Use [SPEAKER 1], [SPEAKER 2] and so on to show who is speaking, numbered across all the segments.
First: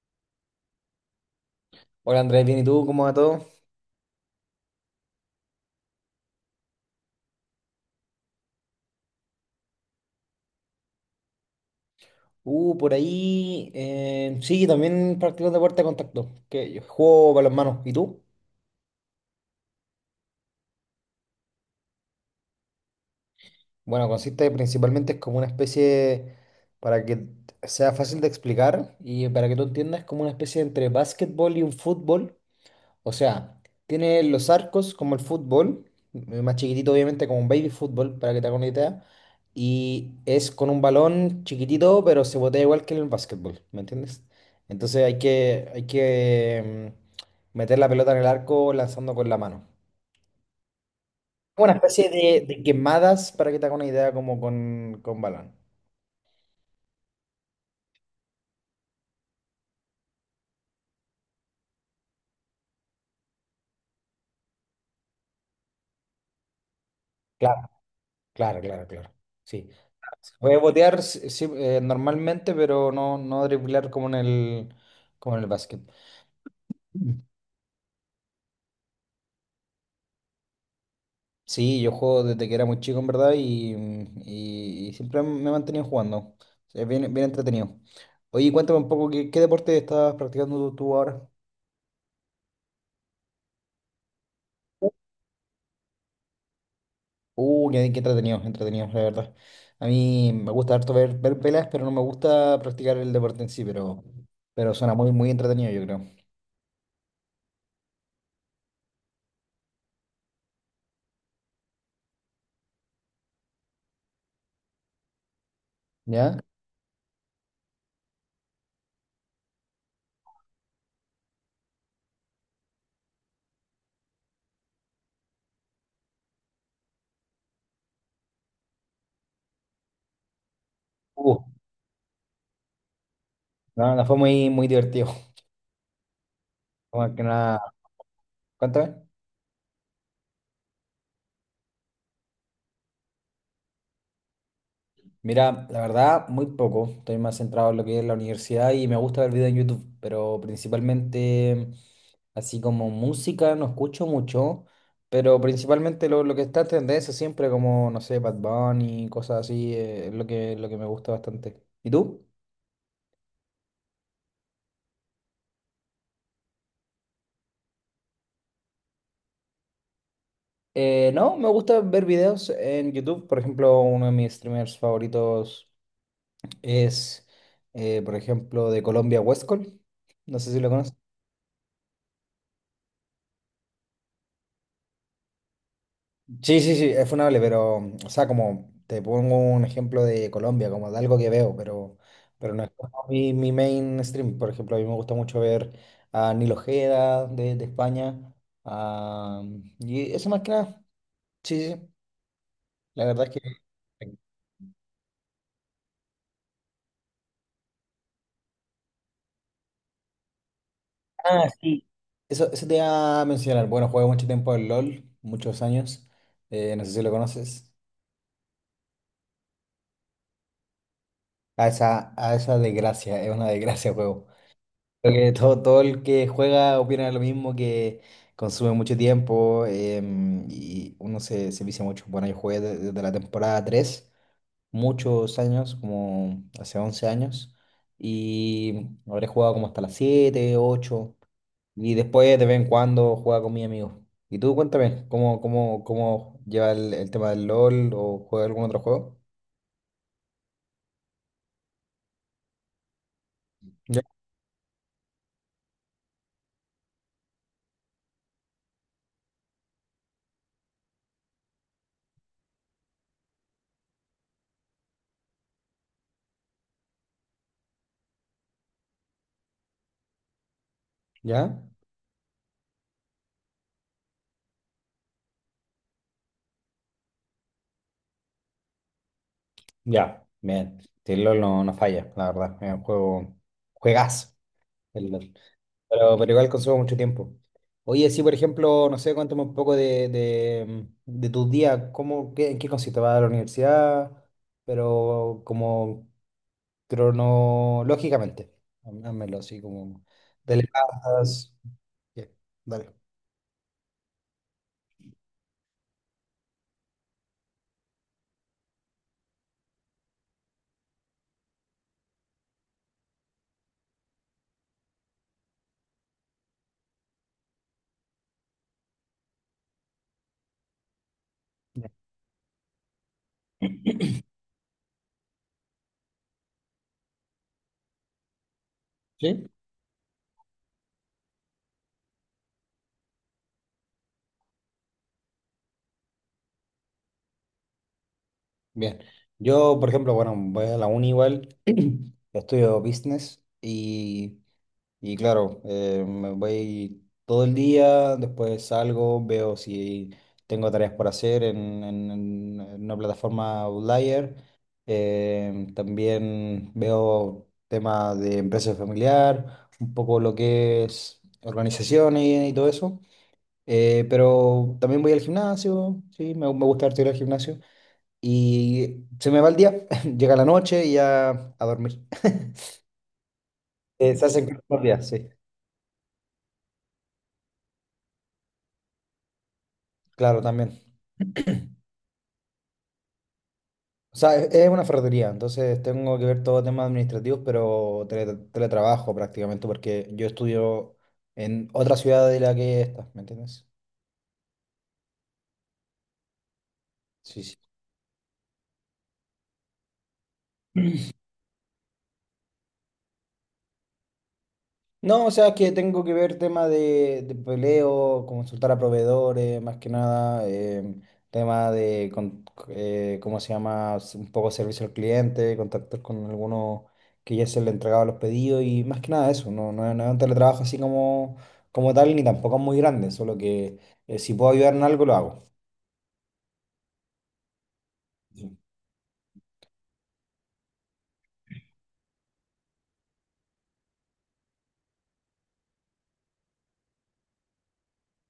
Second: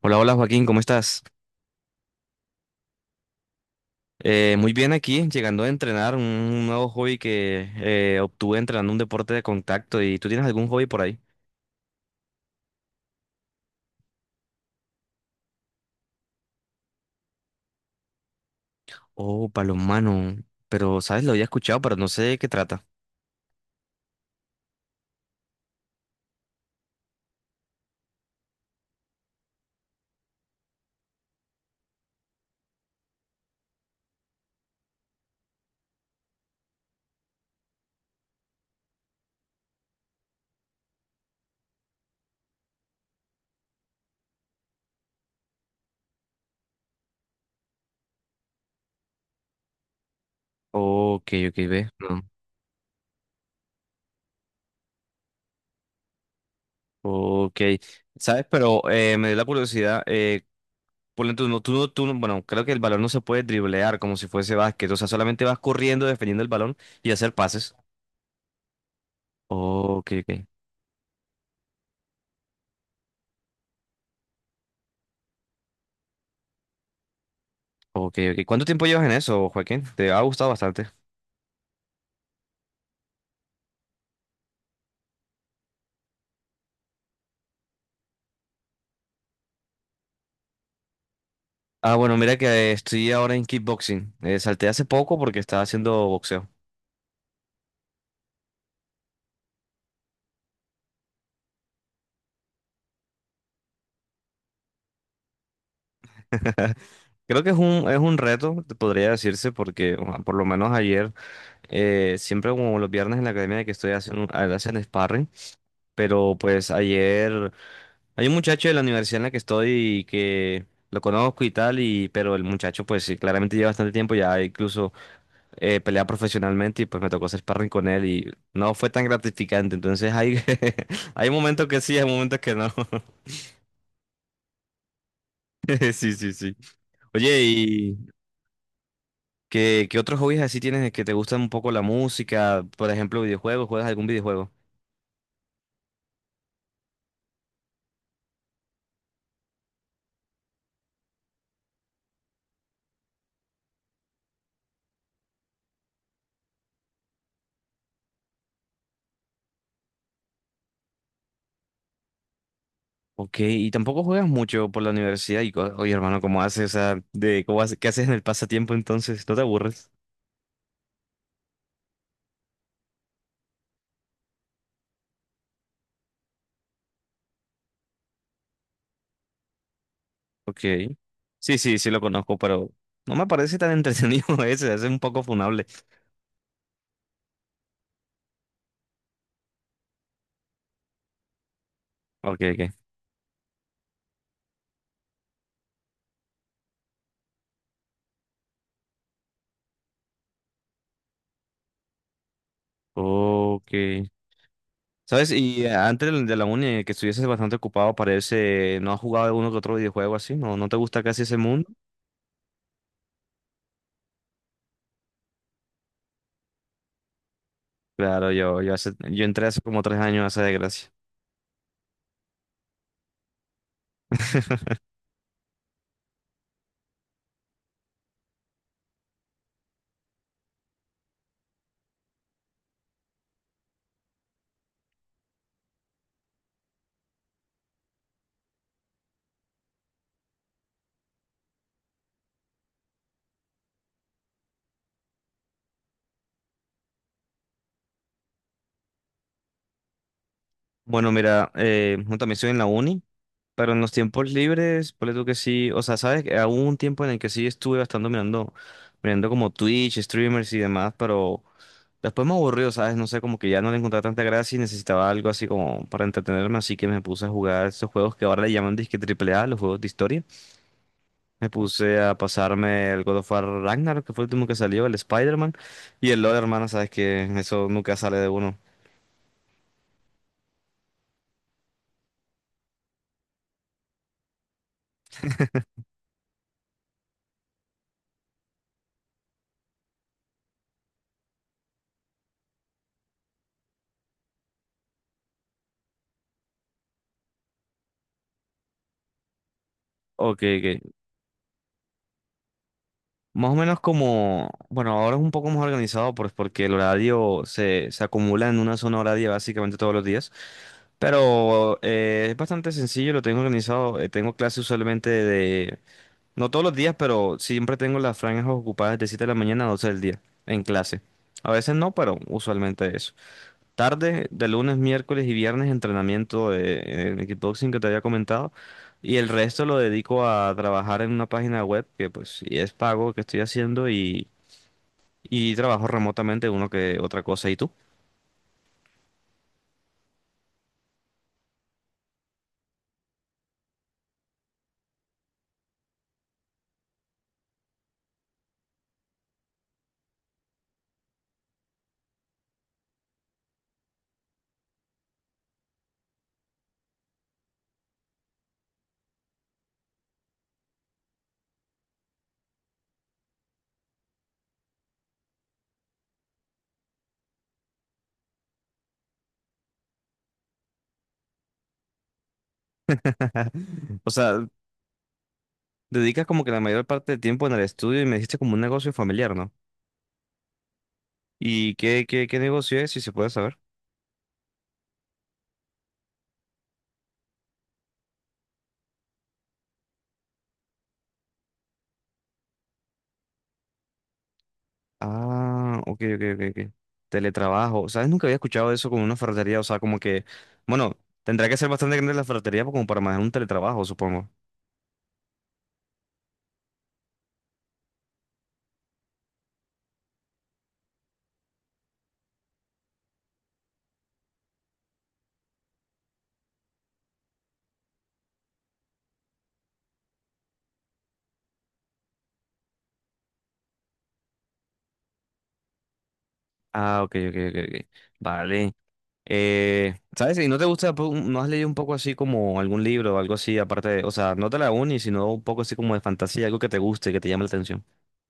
[SPEAKER 1] Hola, hola Joaquín, ¿cómo estás?
[SPEAKER 2] Hola Andrés, bien, ¿y tú? ¿Cómo va todo?
[SPEAKER 1] Muy bien aquí, llegando a entrenar un nuevo hobby que obtuve entrenando un deporte de contacto. ¿Y tú tienes algún hobby por ahí?
[SPEAKER 2] Por ahí, sí, también practico deporte de contacto, que yo juego balonmano. ¿Y tú?
[SPEAKER 1] Oh, palomano. Pero, ¿sabes? Lo había escuchado, pero no sé de qué trata.
[SPEAKER 2] Bueno, consiste principalmente es como una especie, para que sea fácil de explicar y para que tú entiendas, como una especie entre básquetbol y un fútbol. O sea, tiene los arcos como el fútbol, más chiquitito obviamente como un baby fútbol, para que te hagas una idea. Y es con un balón chiquitito, pero se botea igual que en el básquetbol, ¿me entiendes? Entonces hay que meter la pelota en el arco lanzando con la mano.
[SPEAKER 1] Ok, ok,
[SPEAKER 2] Una
[SPEAKER 1] ve.
[SPEAKER 2] especie
[SPEAKER 1] No.
[SPEAKER 2] de quemadas, para que te hagas una idea, como con balón.
[SPEAKER 1] Ok. ¿Sabes? Pero me dio la curiosidad. Por dentro, no, bueno, creo que el balón no se puede driblear como si fuese básquet. O sea, solamente vas corriendo, defendiendo el balón y hacer
[SPEAKER 2] Claro,
[SPEAKER 1] pases.
[SPEAKER 2] claro, claro, claro. Sí.
[SPEAKER 1] Ok, ok.
[SPEAKER 2] Voy a botear, sí, sí, normalmente, pero no, no driblar como en el básquet.
[SPEAKER 1] Ok, ok. ¿Cuánto tiempo llevas en eso, Joaquín? Te ha gustado bastante.
[SPEAKER 2] Sí, yo juego desde que era muy chico, en verdad, y siempre me he mantenido jugando. Es bien, bien entretenido. Oye, cuéntame un poco, ¿qué deporte estás practicando tú ahora?
[SPEAKER 1] Ah, bueno, mira que estoy ahora en kickboxing. Salté hace poco porque estaba haciendo boxeo.
[SPEAKER 2] Qué, qué entretenido, entretenido, la verdad. A mí me gusta harto ver, ver peleas, pero no me gusta practicar el deporte en sí, pero suena muy, muy entretenido, yo creo.
[SPEAKER 1] Creo que es un reto, te podría decirse, porque o sea, por lo menos ayer, siempre como los viernes en la academia que estoy haciendo, hacen sparring, pero
[SPEAKER 2] ¿Ya?
[SPEAKER 1] pues ayer hay un muchacho de la universidad en la que estoy y que lo conozco y tal, y, pero el muchacho pues sí, claramente lleva bastante tiempo, ya incluso pelea profesionalmente y pues me tocó hacer sparring con él y no fue tan gratificante, entonces hay, hay
[SPEAKER 2] Uh,
[SPEAKER 1] momentos que sí, hay momentos que no.
[SPEAKER 2] no, no fue muy, muy divertido.
[SPEAKER 1] Sí, sí, sí.
[SPEAKER 2] Más que
[SPEAKER 1] Oye,
[SPEAKER 2] nada,
[SPEAKER 1] ¿y
[SPEAKER 2] cuéntame.
[SPEAKER 1] qué otros hobbies así tienes que te gustan un poco la música? Por ejemplo, videojuegos, ¿juegas algún videojuego?
[SPEAKER 2] Mira, la verdad, muy poco. Estoy más centrado en lo que es la universidad y me gusta ver videos en YouTube, pero principalmente así como música no escucho mucho, pero principalmente lo que está en tendencia siempre como, no sé, Bad Bunny, cosas así, es lo que me gusta bastante. ¿Y tú?
[SPEAKER 1] Ok, y tampoco juegas mucho por la universidad y, oye, hermano, ¿cómo haces esa de cómo haces, qué haces en el pasatiempo entonces? ¿No te aburres?
[SPEAKER 2] No, me gusta ver videos en YouTube. Por ejemplo, uno de mis streamers favoritos es, por ejemplo, de Colombia, Westcol. No sé si
[SPEAKER 1] Ok.
[SPEAKER 2] lo conoces.
[SPEAKER 1] Sí, sí, sí lo conozco, pero no me parece tan entretenido ese es un poco funable.
[SPEAKER 2] Sí, sí, sí, es funable, pero, o sea, como te pongo un ejemplo de Colombia, como de algo que veo,
[SPEAKER 1] Ok,
[SPEAKER 2] pero no es
[SPEAKER 1] ok.
[SPEAKER 2] como mi mainstream. Por ejemplo, a mí me gusta mucho ver a Nil Ojeda de España. A Y eso más que nada, sí, sí, sí, la verdad es que...
[SPEAKER 1] Ok. ¿Sabes? Y antes de la uni, que estuvieses bastante ocupado, parece, ¿no has jugado uno que otro videojuego así? ¿No, no te gusta casi ese
[SPEAKER 2] Ah,
[SPEAKER 1] mundo?
[SPEAKER 2] sí. Eso te iba a mencionar. Bueno, jugué mucho tiempo al LOL, muchos años. Eh, no sé si lo conoces.
[SPEAKER 1] Claro, yo entré hace como 3 años a esa desgracia.
[SPEAKER 2] A esa desgracia, es una desgracia el juego. Creo que todo, todo el que juega opina lo mismo, que consume mucho tiempo, y uno se vicia mucho. Bueno, yo jugué desde la temporada 3 muchos años, como hace 11 años, y habré jugado como hasta las 7 8 y después de vez en cuando jugaba con mis amigos. Y tú cuéntame, ¿cómo lleva el tema del LOL o juega algún otro juego?
[SPEAKER 1] Bueno, mira, yo también estoy en la uni, pero en los
[SPEAKER 2] ¿Ya?
[SPEAKER 1] tiempos libres, ponle tú que sí, o sea, sabes que hubo un tiempo en el que sí estuve bastante mirando como Twitch, streamers y demás, pero después me aburrió, ¿sabes? No sé, como que ya no le encontraba tanta gracia y necesitaba algo así como para entretenerme, así que me puse a jugar esos juegos que ahora le llaman disque triple A, los juegos de historia. Me
[SPEAKER 2] ¿Ya?
[SPEAKER 1] puse a pasarme el God of War Ragnar, que fue el último que salió, el Spider-Man. Y el LoL, hermano, sabes que eso nunca sale de uno.
[SPEAKER 2] Ya, bien. Sí, el LOL no, no falla, la verdad, es un juego, juegazo. El LOL. Pero igual consumo mucho tiempo. Oye, sí, por ejemplo, no sé, cuéntame un poco de tus días, cómo, qué, en qué consiste, vas a la universidad, pero como cronológicamente, házmelo así como,
[SPEAKER 1] Ok,
[SPEAKER 2] te
[SPEAKER 1] ok.
[SPEAKER 2] levantas, bien, dale.
[SPEAKER 1] Más o menos como, bueno, ahora es un poco más organizado pues, porque el horario se, se acumula en una zona horaria básicamente todos los días. Pero es bastante sencillo, lo tengo organizado. Tengo clases usualmente de, no todos los días, pero siempre tengo las franjas ocupadas de 7 de la mañana a 12 del día en clase. A veces
[SPEAKER 2] Ya.
[SPEAKER 1] no, pero usualmente eso. Tarde, de lunes, miércoles y viernes, entrenamiento de, en kickboxing que te había comentado. Y el
[SPEAKER 2] ¿Sí?
[SPEAKER 1] resto lo dedico a trabajar en una página web que pues sí es pago que estoy haciendo y trabajo remotamente uno que otra cosa. ¿Y tú?
[SPEAKER 2] Bien. Yo, por ejemplo, bueno, voy a la uni igual, estudio business y... Y claro, me voy todo el día, después salgo, veo si tengo tareas por hacer en una plataforma Outlier. También veo temas de empresa familiar, un poco lo que es organizaciones y todo eso. Pero también voy al gimnasio, sí, me gusta harto ir al gimnasio. Y se me va el día, llega la noche y ya a dormir.
[SPEAKER 1] O
[SPEAKER 2] Se
[SPEAKER 1] sea,
[SPEAKER 2] hacen cortos los días, sí,
[SPEAKER 1] dedicas como que la mayor parte del tiempo en el estudio y me dijiste como un negocio familiar, ¿no?
[SPEAKER 2] claro, también.
[SPEAKER 1] ¿Y qué negocio es, si se puede saber?
[SPEAKER 2] O sea, es una ferretería, entonces tengo que ver todo temas administrativos, pero teletrabajo prácticamente, porque yo estudio en otra ciudad de la que esta, ¿me entiendes?
[SPEAKER 1] Ah, ok, ok, ok, ok.
[SPEAKER 2] Sí, sí.
[SPEAKER 1] Teletrabajo. ¿Sabes? Nunca había escuchado eso como una ferretería. O sea, como que, bueno, tendrá que ser bastante grande la ferretería como para manejar un teletrabajo, supongo.
[SPEAKER 2] No, o sea, que tengo que ver tema de peleo, consultar a proveedores, más que nada, tema de, ¿cómo se llama? Un poco servicio al cliente, contactos con algunos que ya se le entregaba los pedidos y más que nada eso, no, no, no es un teletrabajo así como, como tal ni tampoco es muy grande, solo que si puedo ayudar en algo lo hago.
[SPEAKER 1] Ah, ok, ok, ok, ok. Vale. ¿Sabes? ¿Y no te gusta, no has leído un poco así como algún libro o algo así, aparte de, o sea, no de la uni, sino un poco así como de fantasía, algo que te guste, que te llame la atención?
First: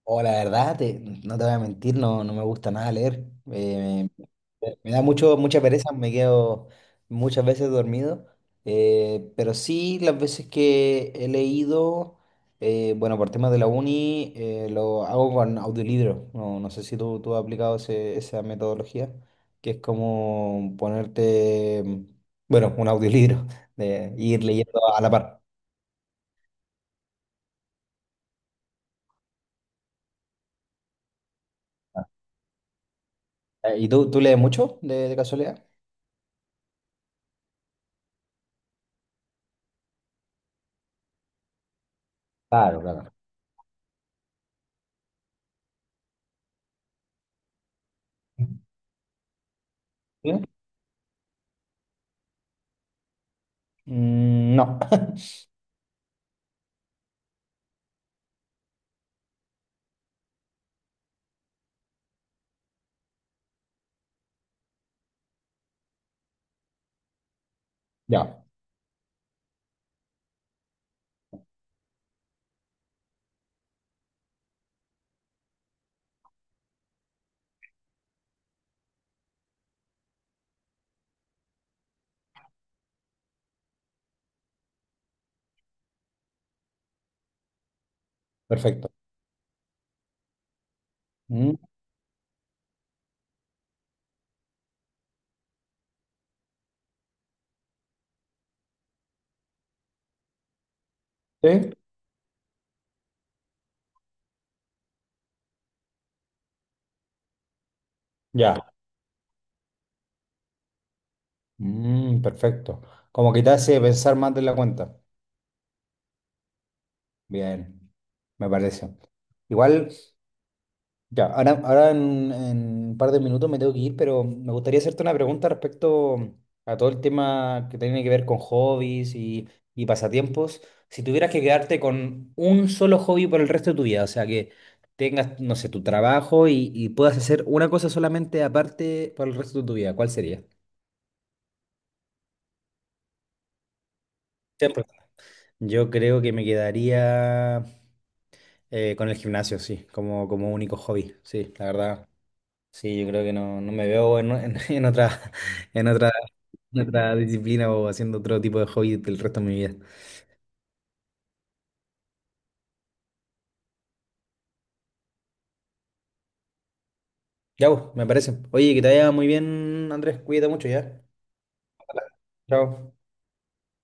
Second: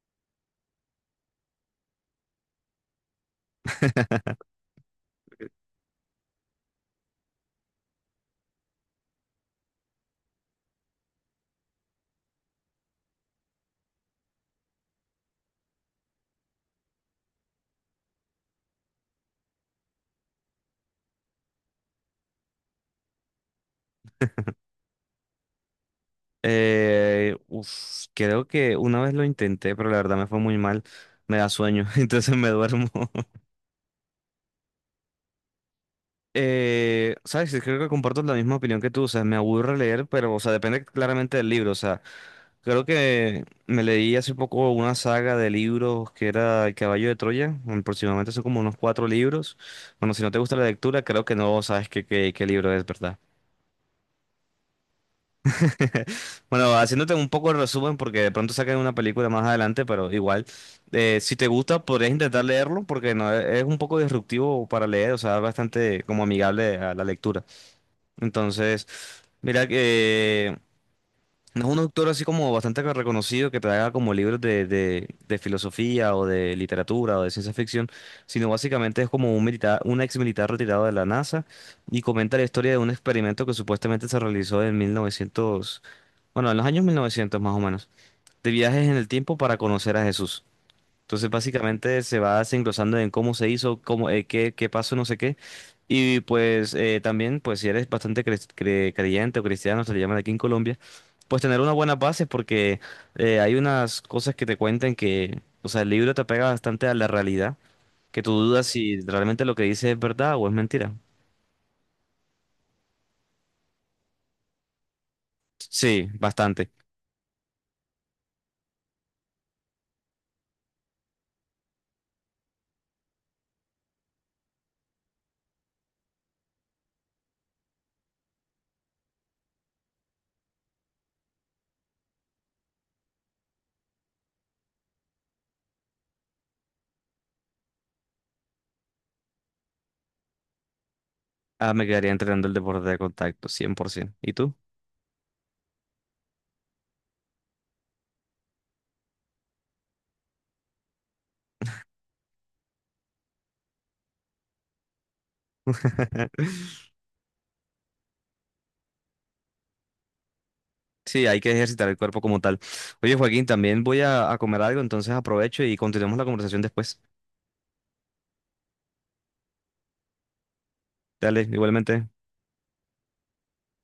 [SPEAKER 2] O la verdad, no te voy a mentir, no, no me gusta nada leer. Me da mucho, mucha pereza, me quedo muchas veces dormido, pero sí las veces que he leído, bueno, por temas de la uni, lo hago con audiolibro. No, no sé si tú has aplicado esa metodología, que es como ponerte, bueno, un audiolibro, de ir leyendo a la par.
[SPEAKER 1] Uf, creo que una vez lo intenté, pero la verdad me fue muy mal. Me da sueño,
[SPEAKER 2] Ah.
[SPEAKER 1] entonces me duermo.
[SPEAKER 2] ¿Y tú lees mucho de casualidad?
[SPEAKER 1] ¿Sabes? Sí, creo que comparto la misma opinión que tú, o sea, me aburre leer, pero, o sea, depende claramente del libro, o sea,
[SPEAKER 2] Claro,
[SPEAKER 1] creo
[SPEAKER 2] claro.
[SPEAKER 1] que me leí hace poco una saga de libros que era El Caballo de Troya, aproximadamente son como unos cuatro libros, bueno, si no
[SPEAKER 2] ¿Sí?
[SPEAKER 1] te gusta la lectura, creo que no sabes qué libro es, ¿verdad?
[SPEAKER 2] Mm, no.
[SPEAKER 1] Bueno, haciéndote un poco el resumen, porque de pronto sacan una película más adelante, pero igual, si te gusta, podrías intentar leerlo, porque no, es un poco disruptivo para leer, o sea, es bastante como amigable a la lectura.
[SPEAKER 2] Ya,
[SPEAKER 1] Entonces, mira que no es un autor así como bastante reconocido que te haga como libros de filosofía o de literatura o de ciencia ficción, sino básicamente es como un militar, un ex militar retirado de la NASA y comenta la historia de un experimento que supuestamente se realizó en 1900, bueno, en los años 1900 más o menos, de viajes
[SPEAKER 2] perfecto.
[SPEAKER 1] en el tiempo para conocer a Jesús. Entonces,
[SPEAKER 2] Mm,
[SPEAKER 1] básicamente se va desenglosando en cómo se hizo, cómo, qué pasó, no sé qué. Y pues también, pues si eres bastante creyente o cristiano, se le llaman aquí en Colombia, pues tener
[SPEAKER 2] sí,
[SPEAKER 1] unas buenas bases porque hay unas cosas que te cuentan que, o sea, el libro te pega bastante a la realidad, que tú dudas
[SPEAKER 2] ya.
[SPEAKER 1] si realmente lo que dice es verdad o es mentira.
[SPEAKER 2] Mm, perfecto. Como que te hace pensar más de la cuenta.
[SPEAKER 1] Sí, bastante.
[SPEAKER 2] Bien, me parece. Igual, ya, en un par de minutos me tengo que ir, pero me gustaría hacerte una pregunta respecto a todo el tema que tiene que ver con hobbies y pasatiempos. Si tuvieras que quedarte con un solo hobby por el resto de tu vida, o sea, que tengas, no sé, tu trabajo y puedas hacer una cosa solamente aparte por el resto de tu vida, ¿cuál sería?
[SPEAKER 1] Ah, me quedaría entrenando el deporte de contacto, 100%. ¿Y tú?
[SPEAKER 2] Siempre. Yo creo que me quedaría. Con el gimnasio, sí, como, como único hobby, sí, la verdad. Sí, yo creo que no, no me veo en, en otra, en otra, en otra disciplina o haciendo otro tipo de hobby del resto de mi vida.
[SPEAKER 1] Sí, hay que ejercitar el cuerpo como tal. Oye, Joaquín, también voy a comer algo, entonces aprovecho y continuamos la conversación después.
[SPEAKER 2] Ya, pues, me parece. Oye, que te vaya muy bien, Andrés, cuídate mucho ya.
[SPEAKER 1] Dale, igualmente.
[SPEAKER 2] Chao.